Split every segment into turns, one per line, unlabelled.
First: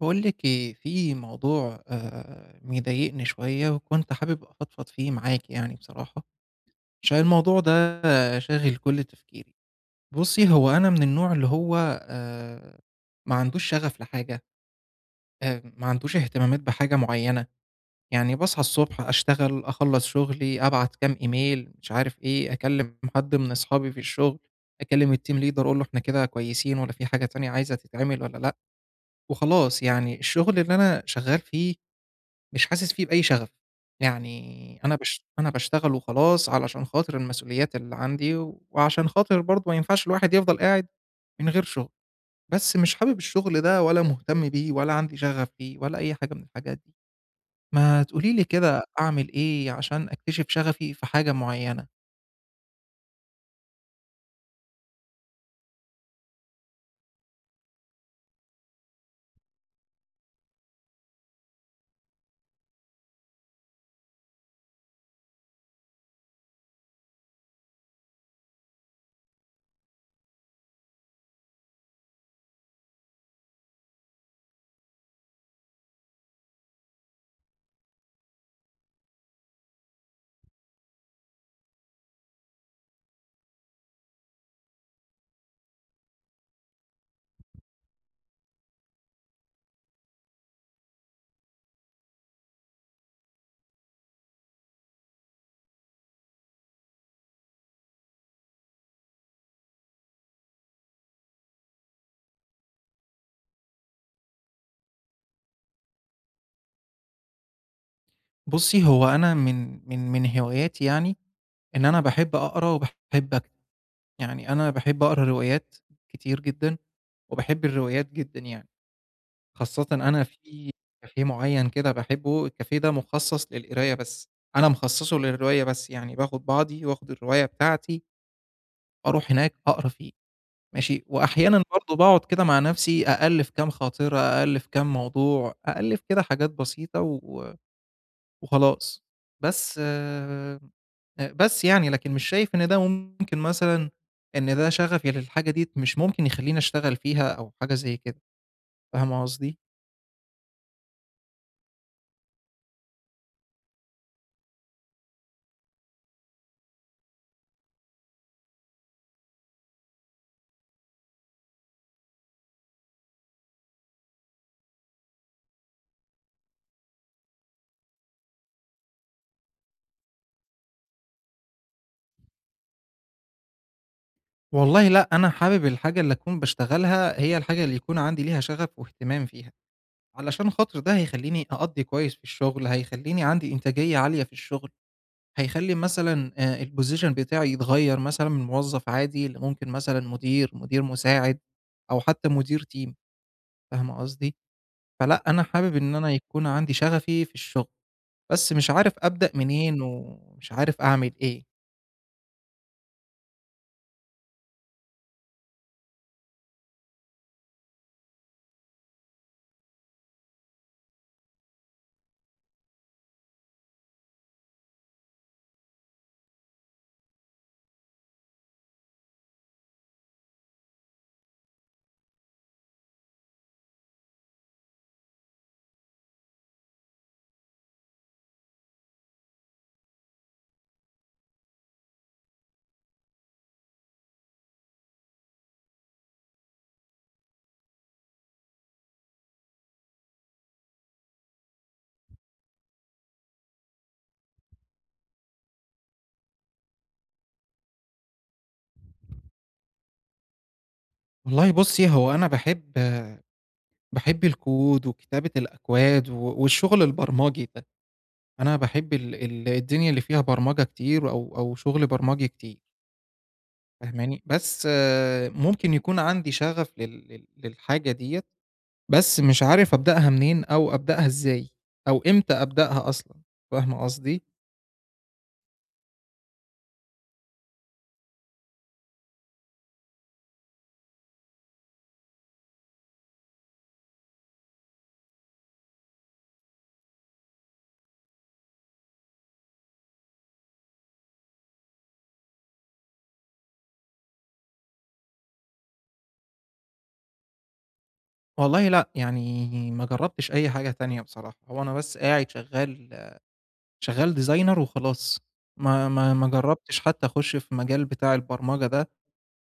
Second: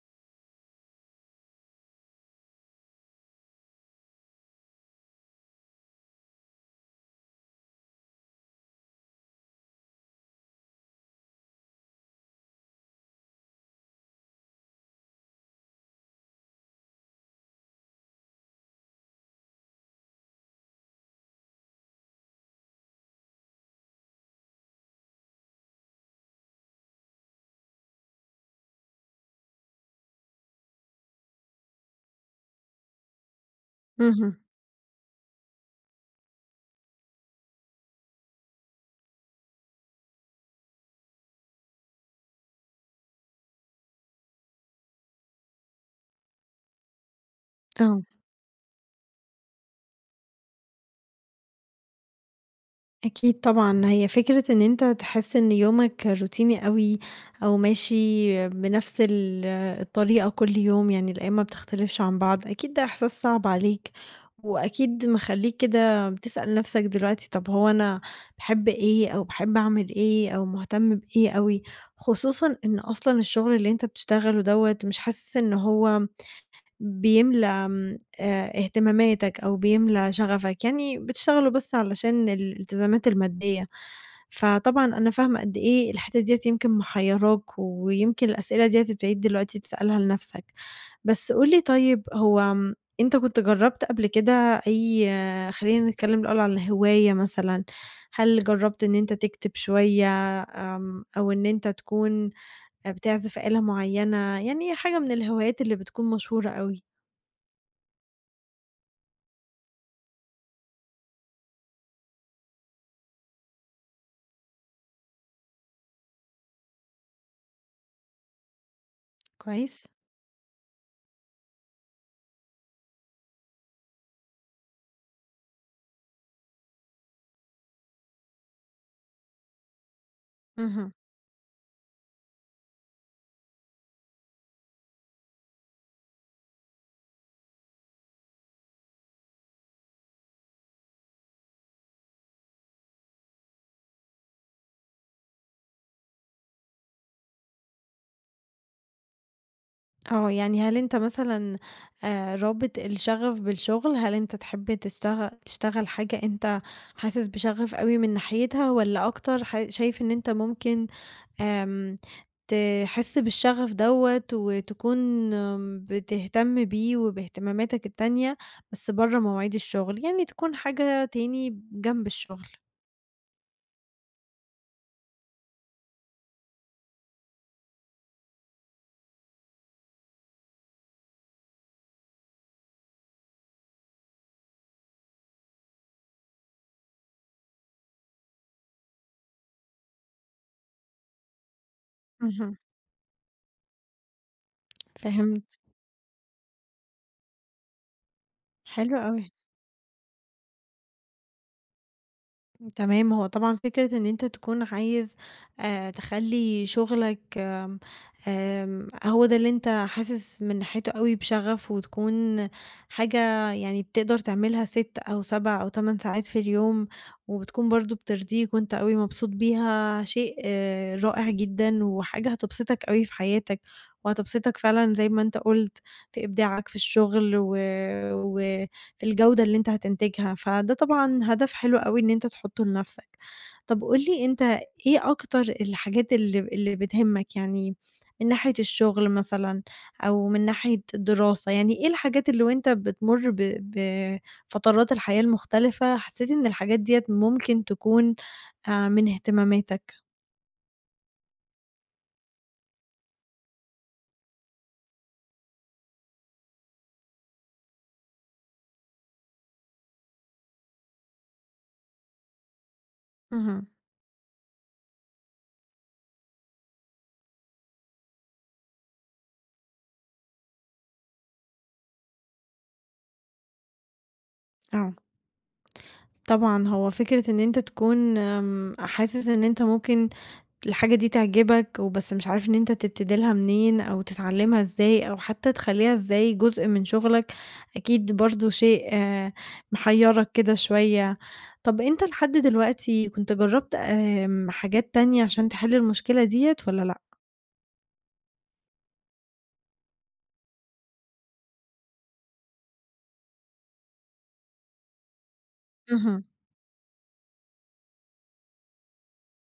باقول لِك إيه، في موضوع مضايقني شوية وكنت حابب أفضفض فيه معاكِ يعني بصراحة، عشان الموضوع ده شاغل كل تفكيري. بُصّي، هو أنا من النوع اللي هو آآ ما عندوش شغف لحاجة، ما عندوش اهتمامات بحاجة معيّنة. يعني باصحى الصبح أشتغل، أخلّص شغلي، أبعت كام إيميل، مش عارف إيه، أكلّم حد من أصحابي في الشغل، أكلّم الteam leader أقول له إحنا كده كويسين والّا في حاجة تانية عايزة تتعمل والّا لأ، وخلاص. يعني الشغل اللي أنا شغّال فيه مش حاسس فيه بأي شغف،
اهم،
يعني أنا باشتغل وخلاص علشان خاطر المسؤوليات اللي عندي، وعشان خاطر برضه ما ينفعش الواحد يفضل قاعد من غير شغل، بس مش حابب الشغل ده ولا مهتم بيه ولا عندي شغف فيه ولا أي حاجة من الحاجات دي،
آه،
ما تقولي لي كده أعمل إيه عشان أكتشف شغفي في حاجة معينة؟
أكيد طبعًا، هي فكرة إن أنت تحس إن يومك روتيني أوي أو ماشي بنفس الطريقة كل يوم، يعني الأيام ما بتختلفش عن بعض، أكيد ده إحساس صعب عليك، وأكيد مخلّيك كده بتسأل نفسك دلوقتي طب هو أنا باحب إيه أو باحب أعمل إيه أو مهتم بإيه أوي، خصوصًا إن أصلًا الشغل اللي أنت بتشتغله دوّة مش حاسس إن هو بيملى آمم، اهتماماتك أو بيملى شغفك، يعني بتشتغلوا بس علشان الالتزامات المادية. فطبعًا أنا فاهمة قد إيه الحتة ديّة يمكن محيّراك، ويمكن الأسئلة ديّة ابتديت دلوقتي تسألها لنفسك. بس قُل لي طيب هو أنت كنت جرّبت قبل كده أي آه، خلّينا نتكلم الأول على الهواية مثلًا، هل جرّبت إن أنت تكتب شوية أو إن أنت تكون بتعزف آلة معيّنة، يعني حاجة من الهوايات اللي بتكون مشهورة أوي؟
بُصّي، هو أنا من هواياتي يعني إن أنا باحب أقرا وباحب أكتب، يعني أنا باحب أقرا روايات كتير جدًا، وباحب الروايات جدًا يعني.
كويس.
خاصةً أنا في كافيه معيّن كده باحبه، الكافيه ده مخصص للقراية بس، أنا مخصصه للرواية بس، يعني باخد بعضي واخد الرواية بتاعتي أروح هناك أقرا فيه
اهم.
ماشي، وأحيانًا برضه باقعد كده مع نفسي أألِّف كام خاطرة، أألِّف كام موضوع، أألِّف كده حاجات بسيطة وخلاص. بس آآ، بس يعني لكن مش شايف إن ده ممكن مثلًا إن ده شغفي للحاجة ديّة مش ممكن يخلّيني أشتغل فيها أو حاجة زي كده، فاهمة قصدي؟
آه، يعني هل أنت مثلًا رابط الشغف بالشغل؟ هل أنت تحب تشتغل حاجة أنت حاسس بشغف أوي من ناحيتها والّا أكتر شايف إن أنت ممكن آمم تحس بالشغف دوّة وتكون بتهتم بيه وباهتماماتك التانية بس برّه مواعيد الشغل، يعني تكون حاجة تاني جنب الشغل؟
والله لأ، أنا حابب الحاجة اللي أكون باشتغلها هي الحاجة اللي يكون عندي ليها شغف واهتمام فيها، علشان خاطر ده هيخلّيني أأدّي كويس في الشغل، هيخلّيني عندي إنتاجية عالية في الشغل، هيخلّي مثلًا الposition بتاعي يتغيّر مثلًا من موظف عادي لممكن مثلًا مدير، مدير مساعد، أو حتى
اهم،
مدير team. فاهمة قصدي؟ فلأ،
فهمت،
أنا حابب إن أنا يكون عندي شغفي في الشغل، بس مش عارف
حلو أوي.
أبدأ منين ومش عارف أعمل إيه.
تمام، هو طبعا فكرة ان انت تكون عايز تخلي شغلك آم، آم، هو ده اللي انت حاسس من ناحيته قوي بشغف وتكون حاجة يعني بتقدر تعملها ست او سبع او تمن ساعات في اليوم، وبتكون برضو بترضيك وانت قوي مبسوط بيها، شيء رائع جدا وحاجة هتبسطك قوي في حياتك وهتبسطك فعلا زي ما انت قلت في ابداعك في الشغل و الجودة اللي أنت هتنتجها، فده طبعًا هدف حلو أوي إن أنت تحطّه لنفْسك. طَب قُل لي أنت إيه أكتر الحاجات اللي بتهمك، يعني من ناحية الشغل مثلًا أو من ناحية الدراسة، يعني إيه الحاجات اللي وأنت بتمُر ب بفترات الحياة المختلفة حسّيت إن الحاجات ديّة ممكن تكون من اهتماماتك؟
والله بُصّي، هو أنا باحب الكود وكتابة الأكواد والشغل البرمجي ده، أنا باحب ال الدنيا اللي فيها برمجة كتير أو شغل برمجي كتير،
اهم،
فاهماني؟ بس آه، ممكن يكون عندي شغف لل للحاجة ديّة، بس مش عارف أبدأها منين أو أبدأها إزاي أو إمتى أبدأها أصلًا، فاهمة قصدي؟
آه. طبعًا، هو فكرة إن أنت تكون حاسس إن أنت ممكن الحاجة دي تعجبك وبس مش عارف إن أنت تبتدي لها منين أو تتعلمها إزاي أو حتى تخلّيها إزاي جزء من شغلك، أكيد برضه شيء محيّرك كده شوية. طَب أنت لحد دلوقتي كنت جرّبت حاجات تانية عشان تحل المشكلة ديّة والّا لأ؟
والله لأ، يعني ما جرّبتش أي حاجة تانية بصراحة، هو أنا بس قاعد شغّال designer وخلاص، ما ما
اهم.
ما جرّبتش حتى أخُش في مجال بتاع البرمجة ده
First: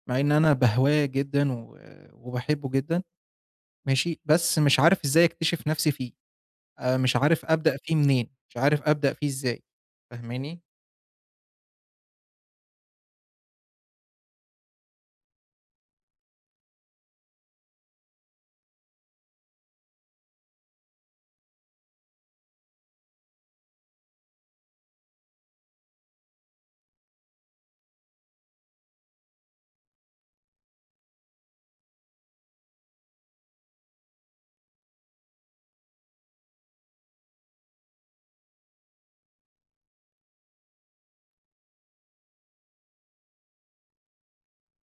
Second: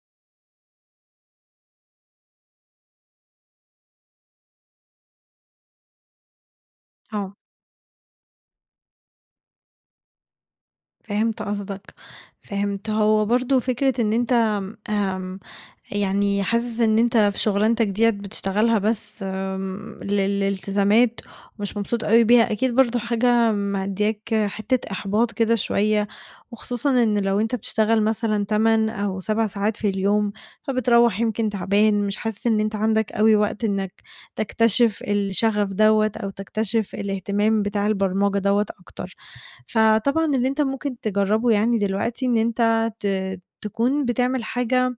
مع إن أنا باهواه جدًا وباحبه جدًا ماشي، بس مش عارف إزاي أكتشف نفسي فيه، مش
آه.
عارف أبدأ فيه منين، مش عارف أبدأ فيه إزاي، فاهماني؟
فهمت قصدك، فهمت. هو برضه فكرة إن أنت آمم، يعني حاسس إن أنت في شغلانتك ديّة بتشتغلها بس آمم، لل لالتزامات ومش مبسوط أوي بيها، أكيد برضه حاجة مأدياك حتة إحباط كده شوية، وخصوصًا إن لو أنت بتشتغل مثلًا 8 أو 7 ساعات في اليوم، فبتروّح يمكن تعبان، مش حاسس إن أنت عندك أوي وقت إنك تكتشف الشغف دوّة أو تكتشف الاهتمام بتاع البرمجة دوّة أكتر. فطبعًا اللي أنت ممكن تجرّبه يعني دلوقتي إن أنت تكون بتعمل حاجة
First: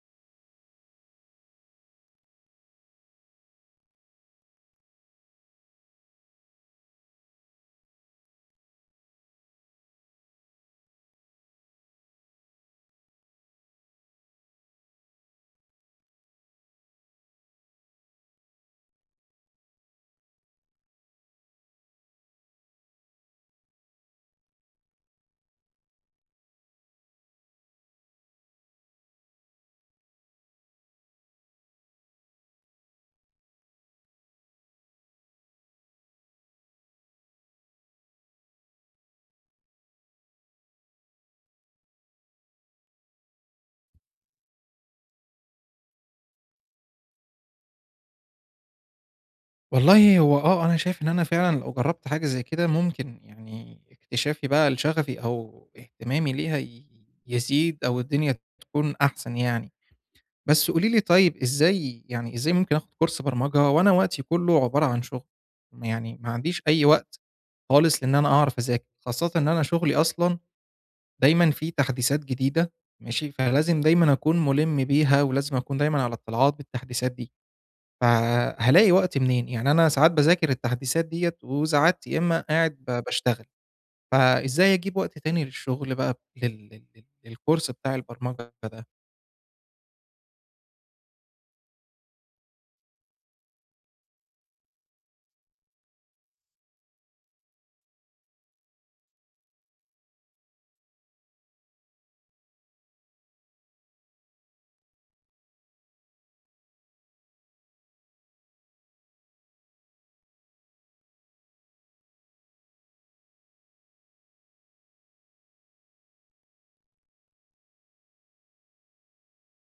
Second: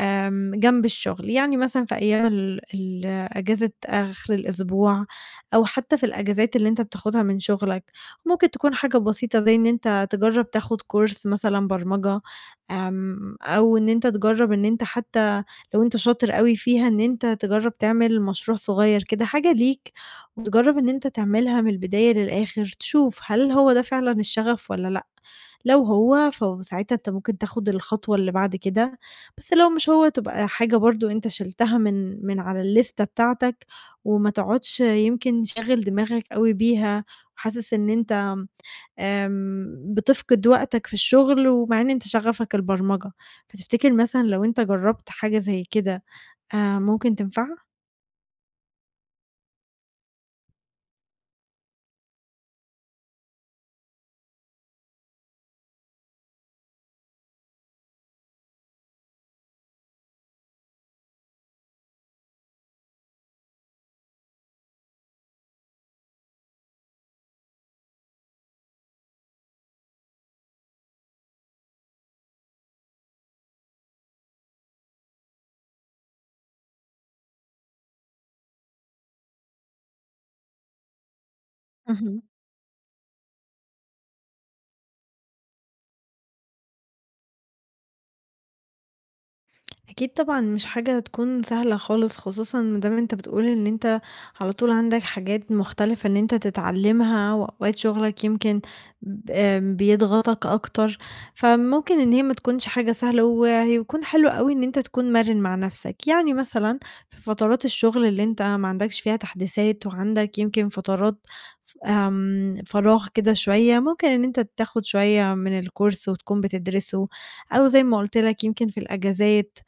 جنب الشغل، يعني مثلًا في أيام ال أجازة آخر الأسبوع أو حتى في الأجازات اللي أنت بتاخدها من شغلك، ممكن تكون حاجة بسيطة زي إن أنت تجرّب تاخد course مثلًا برمجة، أو إن أنت تجرّب إن أنت حتى لو أنت شاطر أوي فيها إن أنت تجرّب تعمل مشروع صغير كده، حاجة ليك وتجرّب إن أنت تعملها من البداية للآخر، تشوف هل هو ده فعلًا الشغف والّا لأ، لو هو فساعتها أنت ممكن تاخد الخطوة اللي بعد كده، بس لو مش هو تبقى حاجة برضه أنت شِلتها من على الليستة بتاعتك، وما تقعدش يمكن شاغل دماغك أوي بيها، وحاسس إن أنت بتفقد وقتك في الشغل ومع إن أنت شغفك البرمجة، فتفتكر مثلًا لو أنت جرّبت حاجة زي كده ممكن تنفع؟
والله هو آه، أنا شايف إن أنا فعلًا لو جرّبت حاجة زي كده ممكن يعني اكتشافي بقى لشغفي أو اهتمامي ليها يزيد أو الدنيا تكون أحسن يعني. بس قولي لي طيب إزاي يعني إزاي ممكن آخد كورس برمجة وأنا وقتي كله عبارة عن شغل؟ يعني ما عنديش أي وقت خالص لإن أنا أعرف أذاكر، خاصةً إن أنا شغلي أصلًا دايمًا فيه تحديثات جديدة ماشي، فلازم دايمًا أكون مُلِم بيها ولازم أكون دايمًا على اطلاعات بالتحديثات دي، فهالاقي وقت منين؟ يعني أنا ساعات باذاكر التحديثات ديّة وساعات يا
اهم.
إما قاعد باشتغل، فإزاي أجيب وقت تاني للشغل بقى لل للكورس بتاع البرمجة ده؟
أكيد طبعًا مش حاجة هتكون سهلة خالص، خصوصًا ما دام أنت بتقول إن أنت على طول عندك حاجات مختلفة إن أنت تتعلمها، وأوقات شغلك يمكن ب آم بيضغطك أكتر، فممكن إن هي ما تكونش حاجة سهلة، وهيكون حلو أوي إن أنت تكون مرِن مع نفسك، يعني مثلًا في فترات الشغل اللي أنت ما عندكش فيها تحديثات، وعندك يمكن فترات ف آمم، فراغ كده شوية، ممكن إن أنت تاخد شوية من الcourse وتكون بتدرسه، أو زي ما قُلت لك يمكن في الأجازات.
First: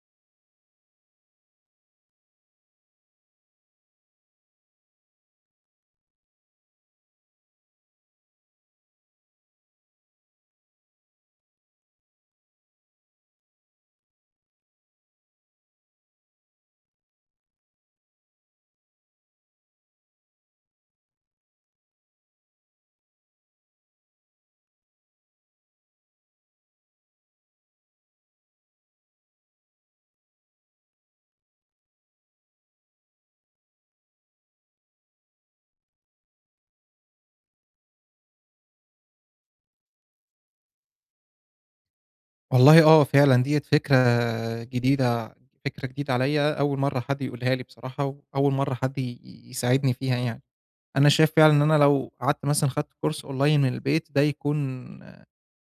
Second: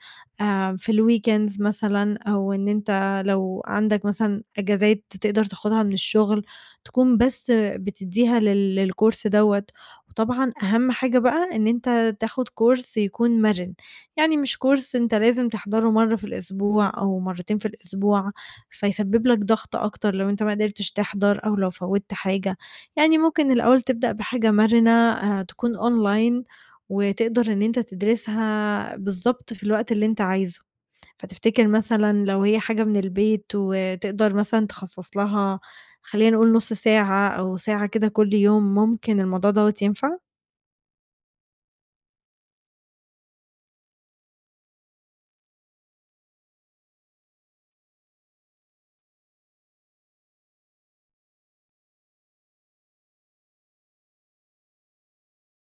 في الweekends مثلًا أو إن أنت لو عندك مثلًا إجازات تقدر تاخدها من الشغل، تكون بس بتدّيها للcourse دوّة، وطبعًا أهم حاجة بقى إن أنت تاخد course يكون مَرِن، يعني مش course أنت لازم تحضره مرّة في الأسبوع أو مرّتين في الأسبوع، فيسبب لك ضغط أكتر لو أنت ما قدرتش تحضر أو لو فوّتّ حاجة، يعني ممكن الأول تبدأ بحاجة مَرِنة تكون online وتقدر إن أنت تدرسها بالضبط في الوقت اللي أنت عايزه، فتفتكر مثلًا لو هي حاجة من البيت وتقدر مثلًا تخصص لها، خلّينا نقول نُص ساعة أو ساعة كده كل يوم، ممكن الموضوع دوّة ينفع؟
والله آه، فعلًا ديّة جديدة فكرة جديدة عليّا، أول مرّة حد يقولها لي بصراحة، وأول مرّة حد ي يساعدني فيها يعني. أنا شايف فعلًا إن أنا لو قعدت مثلًا خدت كورس أونلاين من البيت ده يكون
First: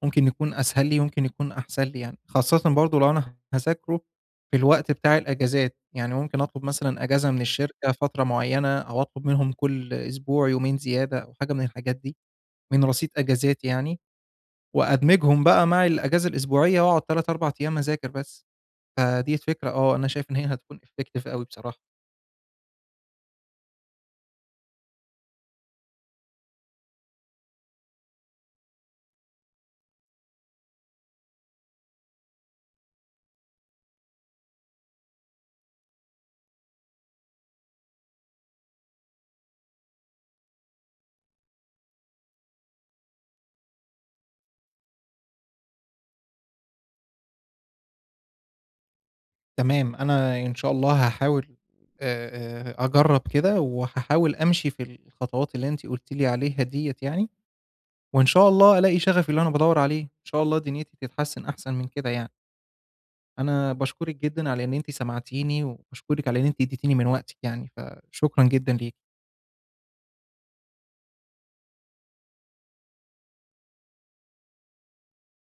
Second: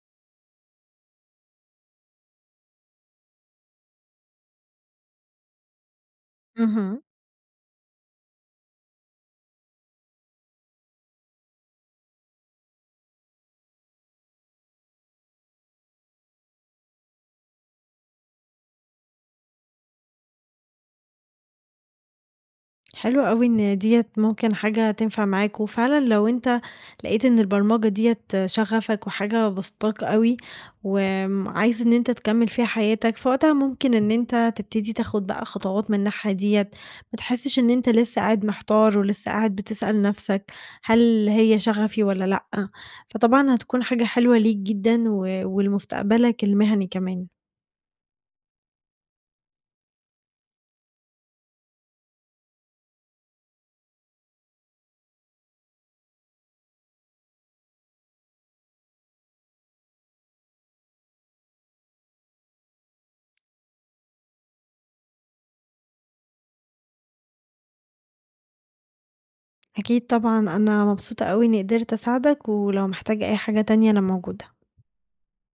ممكن يكون أسهل لي، ممكن يكون أحسن لي يعني، خاصةً برضه لو أنا هاذاكره في الوقت بتاع الأجازات، يعني ممكن أطلب
اهم.
مثلًا أجازة من الشركة فترة معيّنة، أو أطلب منهم كل أسبوع يومين زيادة أو حاجة من الحاجات دي، من رصيد أجازاتي يعني. وأدمجهم بقى مع الأجازة الأسبوعية وأقعد 3، 4 أيام أذاكر بس، فديّة فكرة آه، أنا شايف إن هي هتكون effective أوي بصراحة.
حلو أوي إن ديّة ممكن حاجة تنفع معاك، وفعلًا لو أنت لقيت إن البرمجة ديّة شغفك وحاجة باسطاك أوي، وعايز إن أنت تكمّل فيها حياتك، فوقتها ممكن إن أنت تبتدي تاخد بقى خطوات من الناحية ديّة، ما تحسّش إن أنت لسه قاعد محتار ولسه قاعد بتسأل نَفْسك هل هي شغفي والّا لأ، فطبعًا هتكون حاجة حلوة ليك جدًا ولمستقبلك المهني كمان.
تمام، أنا إن شاء الله هاحاول أجرّب كده وهاحاول أمشي في الخطوات اللي أنتِ قلتِ لي عليها ديّة يعني، وإن شاء الله ألاقي شغفي اللي أنا بادوّر عليه، إن شاء الله دنيتي تتحسن أحسن من كده يعني. أنا باشكرِك جدًا على إن أنتِ سمعتيني، وباشكرِك على إن أنتِ اديتيني من وقتِك يعني، فشكرًا جدًا ليكِ.
أكيد طبعًا أنا مبسوطة أوي إنّي قدرت أساعدك، ولو محتاج أي حاجة تانية أنا موجودة.